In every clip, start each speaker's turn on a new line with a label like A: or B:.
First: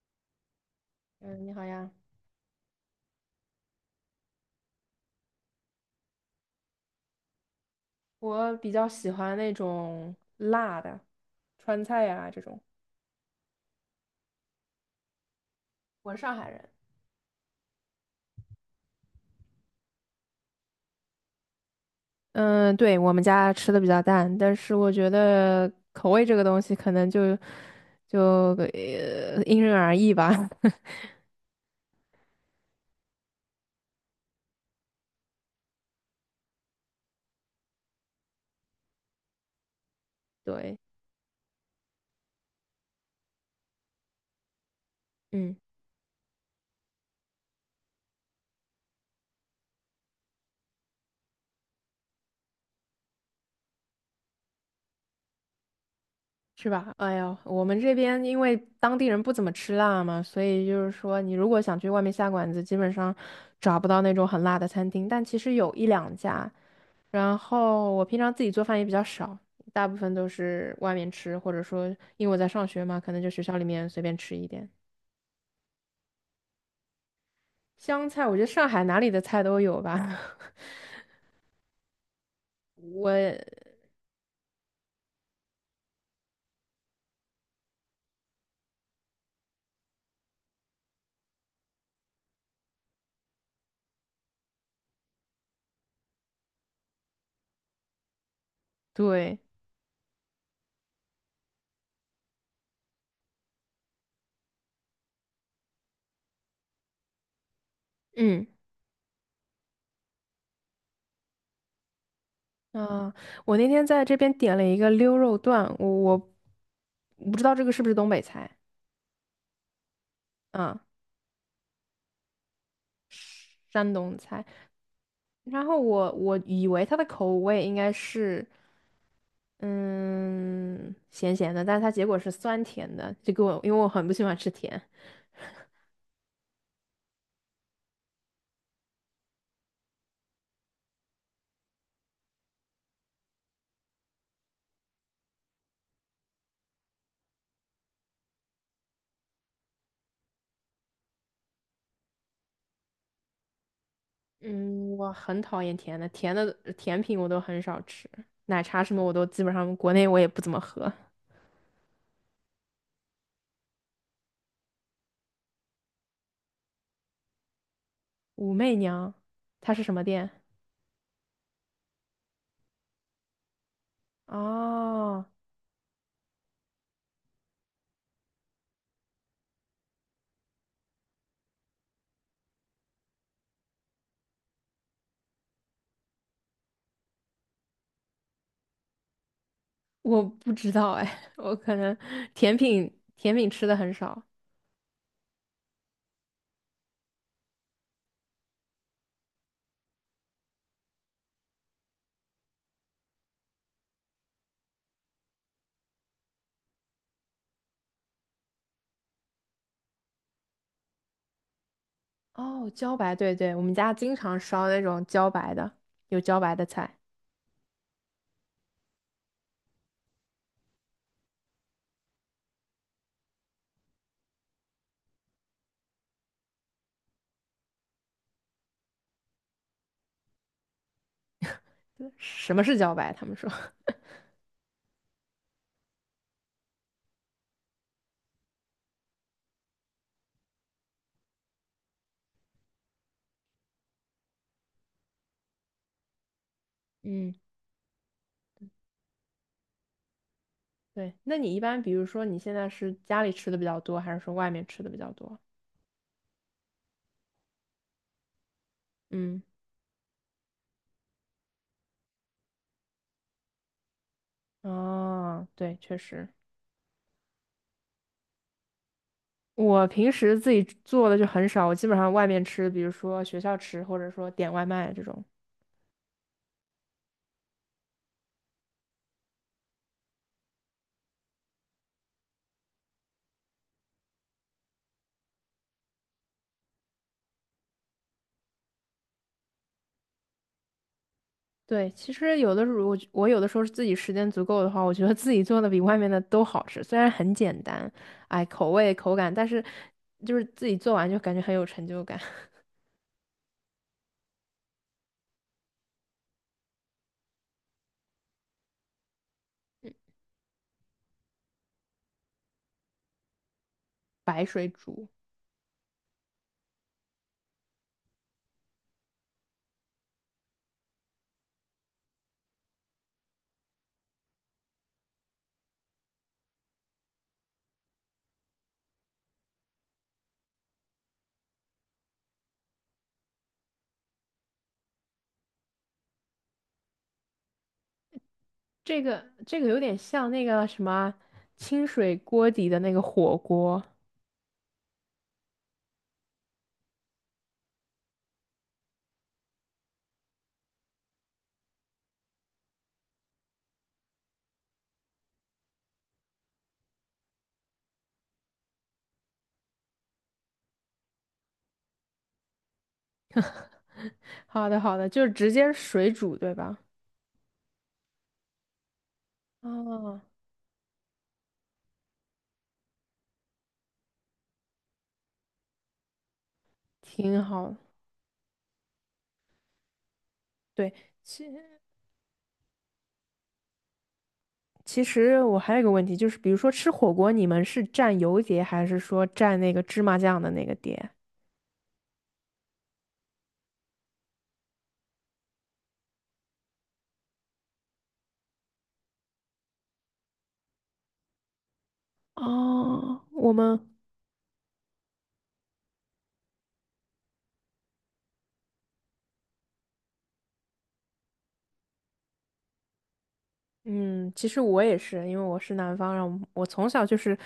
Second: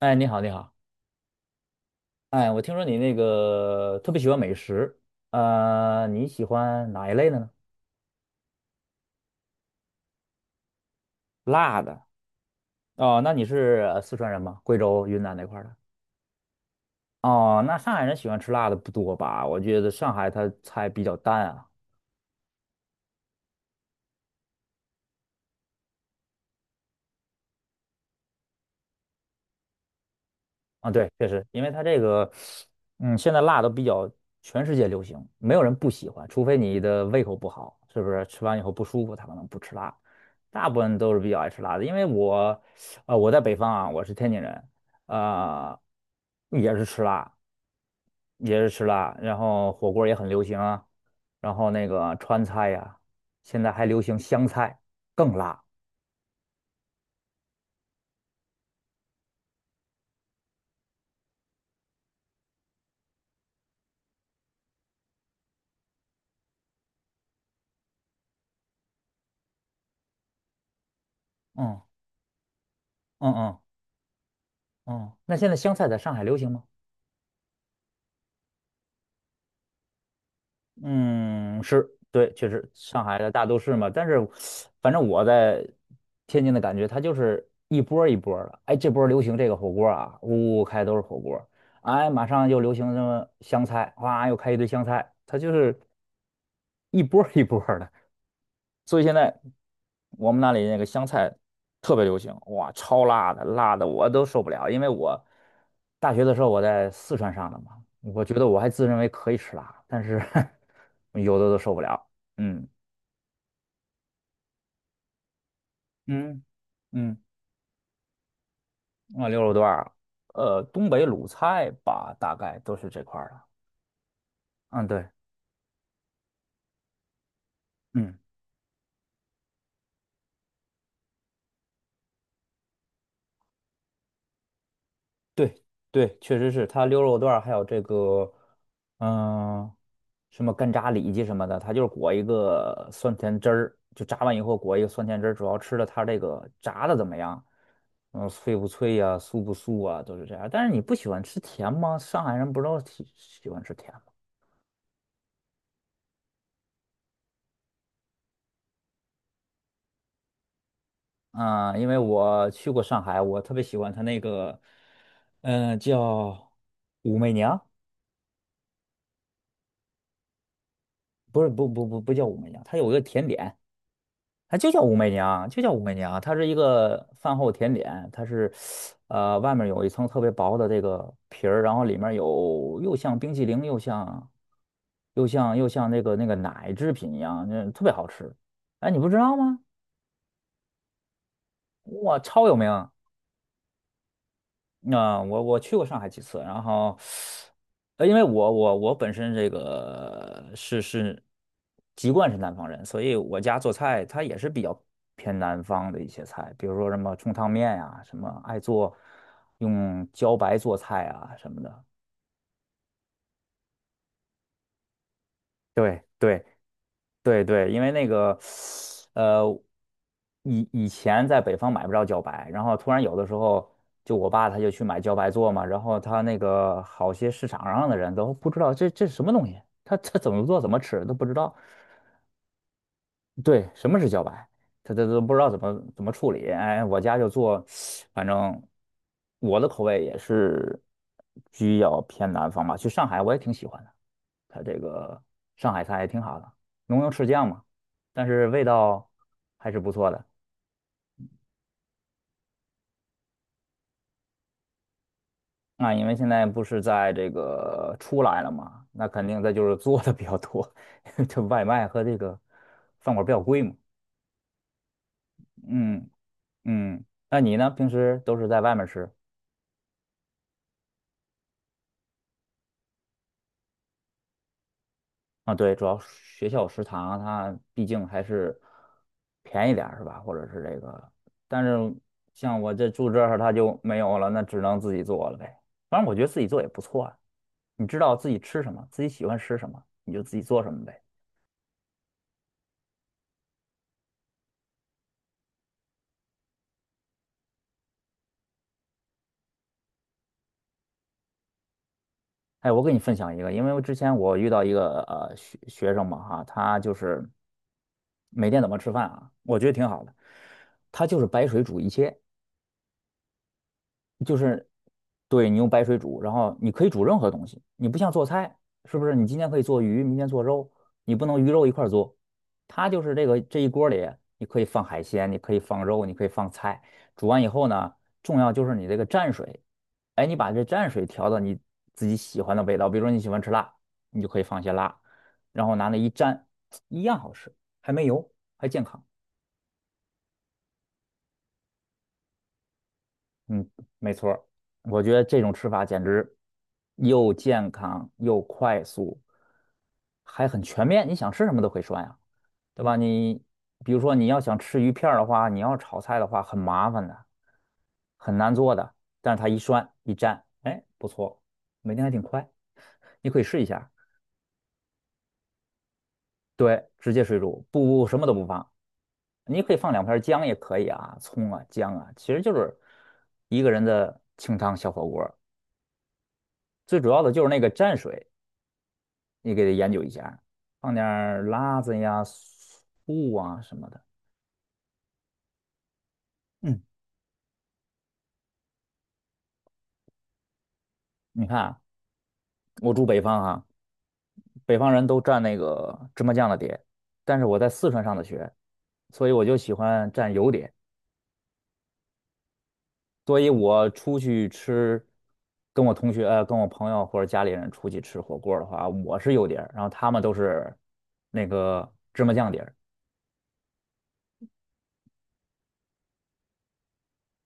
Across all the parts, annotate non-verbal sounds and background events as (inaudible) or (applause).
A: 哎，你好，你好。
B: 嗯，你好呀。
A: 哎，我听说你那个特别喜欢美食，你喜欢哪一类的呢？
B: 我比较喜欢那种辣的，
A: 辣
B: 川
A: 的。
B: 菜呀、这种。
A: 哦，那你是四川人吗？贵州、云南那块儿的？
B: 我是上海人。
A: 哦，那上海人喜欢吃辣的不多吧？我觉得上海它菜比较淡啊。
B: 嗯，对，我们家吃的比较淡，但是我觉得口味这个东西可能就因人而异吧。(laughs)
A: 啊，对，确实，因为它这个，嗯，现在辣都比较全世界流行，没有人不喜欢，除非你的胃口不好，是不是？吃完以后不舒服，他可能不吃辣。大
B: 对，
A: 部分都是比较爱吃辣的，因为我，我在北方啊，我是天津人，
B: 嗯。
A: 啊、也是吃辣，也是吃辣，然后火锅也很流行啊，然后那个川菜呀、现在还流行湘菜，更辣。
B: 是吧？哎呀，我们这边因为当地人不怎么吃辣嘛，所以就是说，你如果想去外面下馆子，基本上找不到那种很辣的餐厅。但其实有一两家，然后我平常自己做饭也比较少，大部分都是外面吃，或者
A: 嗯
B: 说因为我在上学嘛，可能就
A: 嗯。
B: 学校
A: 嗯
B: 里面随便吃一点。
A: 嗯，那现在湘菜在上海流行吗？
B: 香菜，我觉得上海哪里的菜都有吧。(laughs)
A: 嗯，是，对，确实，上海的
B: 我
A: 大都市嘛，但是反正我在天津的感觉，它就是一波儿一波儿的。哎，这波儿流行这个火锅儿啊，呜呜开都是火锅儿哎，马上又流行什么湘菜，哇，又开一堆湘菜，它就是一波儿一波儿的。所以现
B: 对，
A: 在我们那里那个湘菜特别流行，哇，超辣的，辣的我都受不了。因为我大学的时候我在四川上的嘛，我觉
B: 嗯。
A: 得我还自认为可以吃辣，但是 (laughs) 有的都受不了。嗯。
B: 啊，我那天在这边点了一个溜肉段，我我
A: 嗯嗯，
B: 我不知道这个是不是东北菜
A: 啊，牛肉段儿，
B: 啊，
A: 东北鲁菜吧，大概都是这块儿的。
B: 山东菜。
A: 嗯，对。
B: 然后我以为它的口味应该
A: 嗯。
B: 是嗯咸咸的，但是它结果是酸甜的，这个我因为我很不喜欢吃甜，
A: 对对，确实是它溜肉段儿，还有这个，嗯、什么干炸里脊什么的，它就是裹一个酸甜汁儿，就炸完以后裹一个酸甜汁儿，主要吃的它这个炸的怎么样，嗯、脆不脆呀、酥不酥啊，都是这样。但是你不喜欢吃甜吗？上海人不都喜欢吃甜吗？
B: 嗯，我很讨厌甜的，甜的甜品我都很少吃，奶茶什么我都基本上国内我也不怎么喝。
A: 啊、因为我去过上海，我特别喜欢它那个，嗯、叫武媚娘。
B: 武媚娘，它是什么店？
A: 不是不不不不叫武媚娘，它有一个甜点。它就叫武媚
B: 哦。
A: 娘，就叫武媚娘，它是一个饭后甜点，它是，外面有一层特别薄的这个皮儿，然后里面有又像冰淇淋，又像那个奶制品一样，那特别好吃。哎，你不知道吗？
B: 我不知道哎，(laughs) 我可能
A: 哇，超有
B: 甜
A: 名！
B: 品甜品吃的很少。
A: 那、我去过上海几次，然后，因为我本身这个是籍贯是南方人，所以我家做菜它也是比较偏南方的一些菜，比如说什么冲汤面呀、什么爱做用茭白做菜啊什么的。
B: 哦，茭白，对对，我们家经常烧那种茭白的，
A: 对
B: 有茭
A: 对。
B: 白的菜。
A: 对对，因为那个，呃，以前在北方买不着茭白，然后突然有的时候，就我爸他就去买茭白做嘛，然后他那个好些市场上的人都不知道这是什么东西，他怎么做怎么吃都不知道，
B: 什么是茭白？他们说。
A: 对，
B: (laughs)
A: 什么是茭白？他都不知道怎么处理。哎，我家就做，反正我的口味也是比较偏南方吧。去上海我也挺喜欢的，它这个上海菜也挺好的，浓油赤
B: 嗯，
A: 酱嘛，但是味道还是不错的。
B: 对。那你一般，比如说你现在是家里吃的比较多，还是说外面吃的比较多？
A: 那因为现在不是在这个出来了嘛，那肯定
B: 嗯，
A: 它就是做的比较多，(laughs) 因为这外卖和这个饭馆比较贵嘛。
B: 哦，对，确
A: 嗯
B: 实。
A: 嗯，那你呢？平时都是在外面吃？
B: 我平时自己做的就很少，我基本上外面吃，比如说学校吃，或者说点外卖这种。
A: 啊，对，主要学校食堂它毕竟还是便宜点儿是吧？或者是这个，但是像我这住这儿它就没有了，那只能自己做了呗。反正我觉得自己做也不错啊，你知道自己吃什么，自己喜欢吃什么，你就自己做什么呗。
B: 对，其实有的时候我有的时候是自己时间足够的话，我觉得自己做的比外面的都好吃，虽然很简单，哎，口味口感，但是就是自己做完就感觉很有成就感。(laughs)
A: 哎，我给你分享一个，因为我之前我遇到一个学生嘛哈，他就是每天怎么吃饭啊，我觉得挺好的，他就是白水煮一切。就
B: 白
A: 是
B: 水煮
A: 对你用白水煮，然后你可以煮任何东西，你不像做菜，是不是？你今天可以做鱼，明天做肉，你不能鱼肉一块儿做。它就是这个这一锅里，你可以放海鲜，你可以放肉，你可以放菜。煮完以后呢，重要就是你这个蘸水，哎，你把这蘸水调到你自己喜欢的味道，比如说你喜欢吃辣，你就可以放些辣，然后拿那一蘸，一样好吃，还没油，还健
B: 这
A: 康。
B: 个这个有点像那个什么清水锅底的那个火
A: 嗯，
B: 锅。
A: 没错儿。我觉得这种吃法简直又健康又快速，还很全面。你想吃什么都可以涮呀，对吧？你比如说你要想吃鱼片儿的话，你要炒菜的话很麻烦的，很难做的。但是它一涮一蘸，哎，不错，每天还挺快。你可以试一下，
B: (laughs) 好的好的，就是直接水煮对吧？
A: 对，直接水煮，不什么都不放，你可以放两片儿
B: 哦，
A: 姜也可以啊，葱啊姜啊，其实就是一个人的清汤小火锅。最主要的就
B: 挺
A: 是那个
B: 好。
A: 蘸水，你给它研究一下，
B: 对，
A: 放点儿辣子呀、醋啊什么的。
B: 其实我还有一个问题，就是比如说
A: 嗯，
B: 吃火锅，你们是蘸油碟还是说蘸那个芝麻酱的那个碟？
A: 你看啊我住北方啊，北方人都蘸那个芝麻酱的碟，但是我在四川上的学，所以我就喜欢蘸油碟。
B: 哦，
A: 所以
B: 我们
A: 我出去吃，跟我同学、跟我朋友或者家里人出去吃火锅的话，我是油碟儿然后他们都是那个芝麻酱碟儿。
B: 嗯，其实我也是，因为我是南方人，然后我从小就是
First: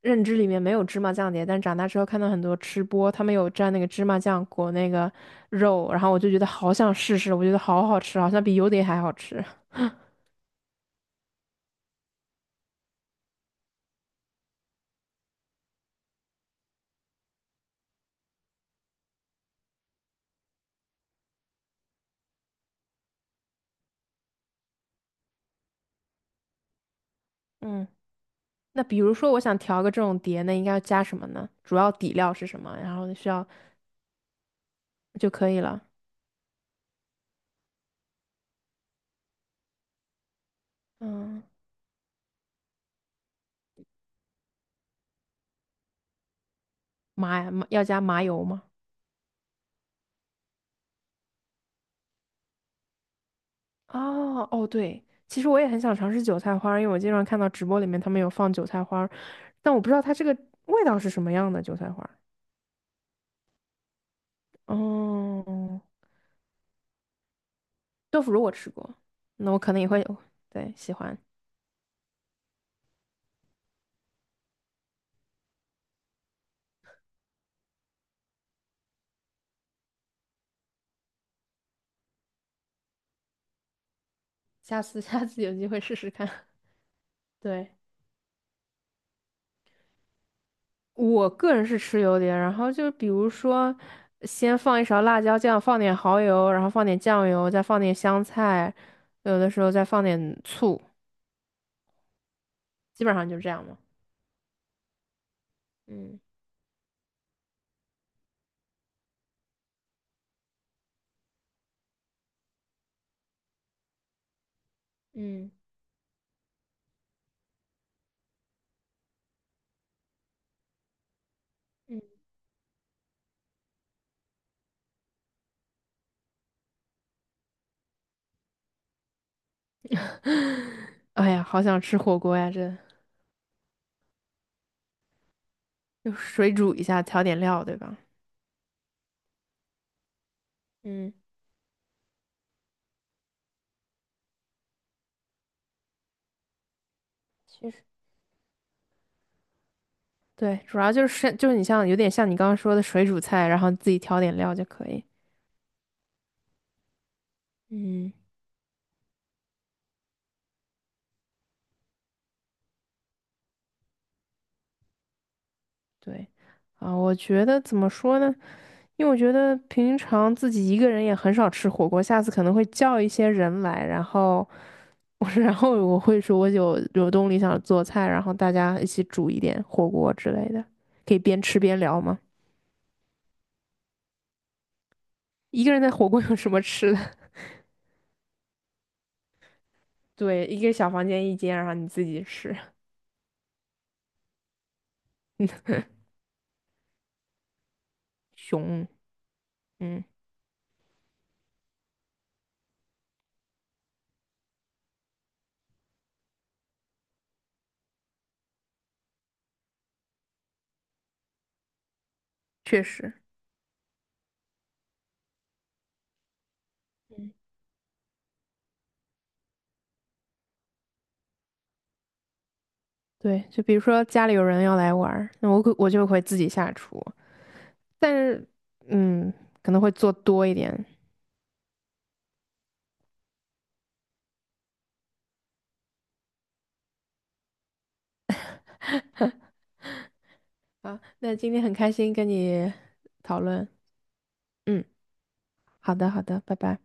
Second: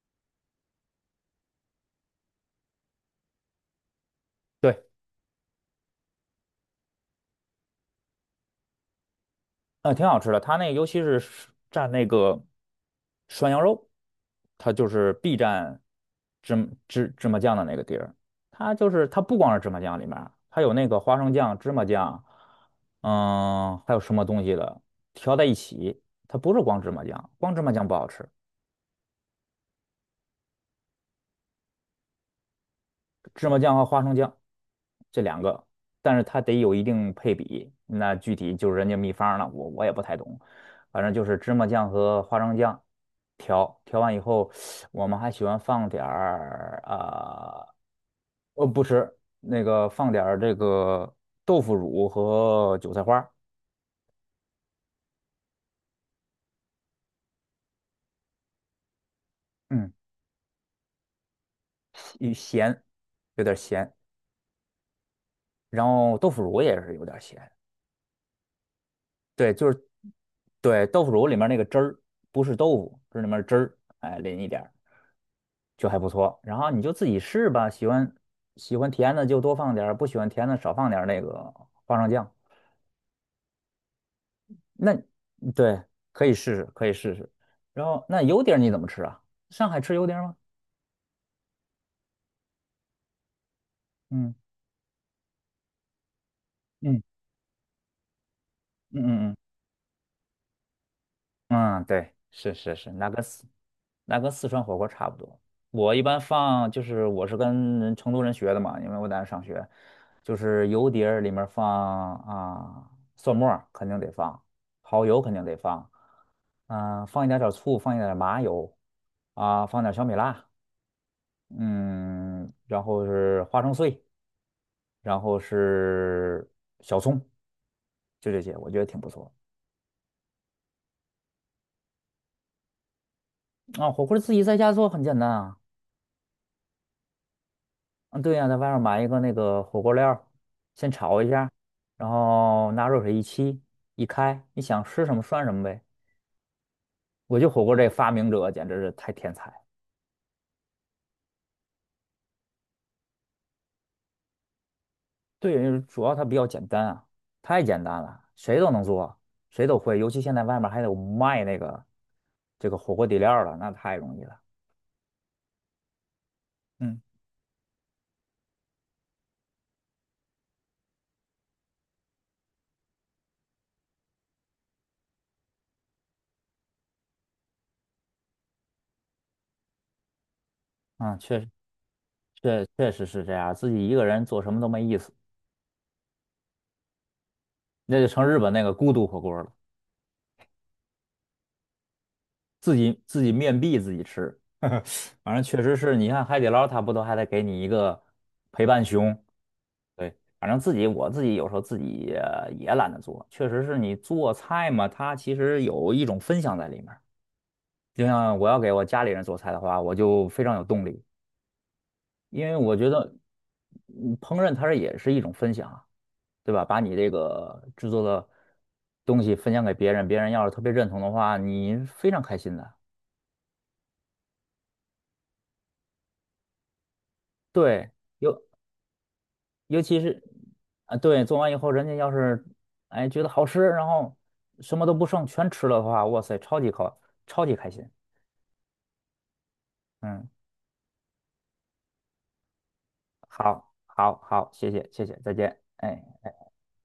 B: 认知里面没有芝麻酱碟，但长大之后看到很多吃播，他们有蘸那个芝麻酱裹
A: 对。
B: 那个肉，然后我就觉得好想试试，我觉得好好吃，好像比油碟还好吃。
A: 挺好吃的。它那个尤其是蘸那个涮羊肉，它就是必蘸芝麻酱的那个地儿。它就是它不光是芝麻酱里面儿，还有那个花生酱、芝麻酱，嗯，还有什么东西的调在一起。它不是光芝麻酱，光芝麻酱
B: 嗯，
A: 不好吃。
B: 那比如说我想调个这种碟，那应该要加什么呢？主要底料是什么？然后需要
A: 芝麻酱和花生酱这
B: 就
A: 两
B: 可以
A: 个，
B: 了。
A: 但是它得有一定配比。那具体就是人家秘方了，我也不太懂。反正就是
B: 嗯。
A: 芝麻酱和花生酱调完以后，我们还喜欢放点儿
B: 麻
A: 啊，
B: 麻要加麻油吗？
A: 不吃那个放点儿这个豆腐乳和韭菜花。
B: 哦哦，对，其实我也很想尝试韭菜花儿因为我经常看到直播里面他们有放韭菜花儿但我不
A: 嗯，
B: 知道它这个味道是什么样的韭菜花儿
A: 有咸，有点咸。
B: 哦，
A: 然后豆腐乳也是有点咸，
B: 豆腐乳我吃过，那
A: 对，
B: 我
A: 就
B: 可能
A: 是
B: 也会，对，
A: 对
B: 喜
A: 豆腐
B: 欢，
A: 乳里面那个汁儿，不是豆腐，是里面汁儿，哎，淋一点儿。就还不错。然后你就自己试吧，喜欢喜欢甜的就多放点儿，不喜欢甜的少放点儿那个花生酱。
B: 下
A: 那
B: 次 (laughs) 下次有机会
A: 对，
B: 试试
A: 可
B: 看。
A: 以试试，可以试试。
B: 对，
A: 然后那油碟儿你怎么吃啊？上海吃油碟儿吗？
B: 我个人是吃油碟，然后就比如说，
A: 嗯
B: 先放一勺辣椒酱，放点蚝油，然后放点
A: 嗯。
B: 酱油，再放点香菜，
A: 嗯嗯嗯，
B: 有的时候再放点醋，
A: 嗯，嗯对，是是是，
B: 基
A: 那
B: 本
A: 个。
B: 上就这样嘛。
A: 那跟四川火锅差不多。我一般
B: 嗯。
A: 放就是我是跟成都人学的嘛，因为我在那上学，就是油碟儿里面放啊蒜末儿肯定得放，蚝油肯定
B: 嗯
A: 得放，嗯、放一点点醋，放一点点麻油，啊，放点小米辣，
B: 嗯，
A: 嗯，然后是花生碎，然后是小葱，就这些，我觉得挺不错。
B: (laughs) 哎呀，好想吃火锅呀！这
A: 啊，火锅自己在家做很简单啊，
B: 就水煮一下，调点料，对吧？
A: 嗯，对呀、在外面买一个那个火锅料儿，先
B: 嗯，
A: 炒一下，然后拿热水一沏，一开，你想吃什么涮什么呗。我觉得火
B: 其
A: 锅
B: 实
A: 这发明者简直是太天才了。
B: 对，主要就是你像有点像你刚刚说的水煮菜，然后自己调点料就可以。
A: 对，主要它比较简单啊，太简单
B: 嗯
A: 了，谁都能做，谁都会。尤其现在外面还有卖那个这个火锅底料儿了，那太容易了。
B: 对，啊，
A: 嗯，
B: 我觉得怎么说呢？因为我觉得平常自己一个人也很少吃火锅，下次可能会叫一些人来，然后我 (laughs) 然后我会说我有动力想做菜，然后大家一起煮一点火锅之类的，可
A: 啊，
B: 以
A: 确
B: 边
A: 实。
B: 吃边聊吗？
A: 确确实是这样，自己一个人做什么都没意思，
B: 一个人在火锅有什么吃的？
A: 那就成日本那个孤独火锅了。
B: (laughs) 对，一个小房间一间，然后你自己吃。
A: 自己自己面壁自己吃，(laughs) 反正确实是你看海底捞，它不都还得给你一个陪伴
B: 熊，
A: 熊？
B: 嗯，
A: 对，反正自己我自己有时候自己也懒得做，确实是你做菜嘛，它其实有一种分享在里面儿就像我要给我家里人做菜的话，我就非常有动力，因为我
B: 确
A: 觉得
B: 实，
A: 嗯烹饪它是也是一种分享啊，对吧？把你这
B: 嗯，
A: 个制作的东西分享给别人，别人要是特别认同的话，你非常开心的。
B: 对，就比如说家里有人要来玩儿那我就会自己下厨，
A: 对。
B: 但
A: 有。
B: 是，嗯，可
A: 尤
B: 能会
A: 其
B: 做
A: 是
B: 多一点。
A: 啊，对，做完以后，人家要是哎觉得好吃，然后什么都不剩，全吃了的话，哇塞，超级高，超级开心。嗯，
B: 啊，那今天很开心跟你讨论，
A: 好，好，好，谢
B: 嗯，
A: 谢，谢谢，再见。
B: 好
A: 哎。
B: 的，好的，拜拜。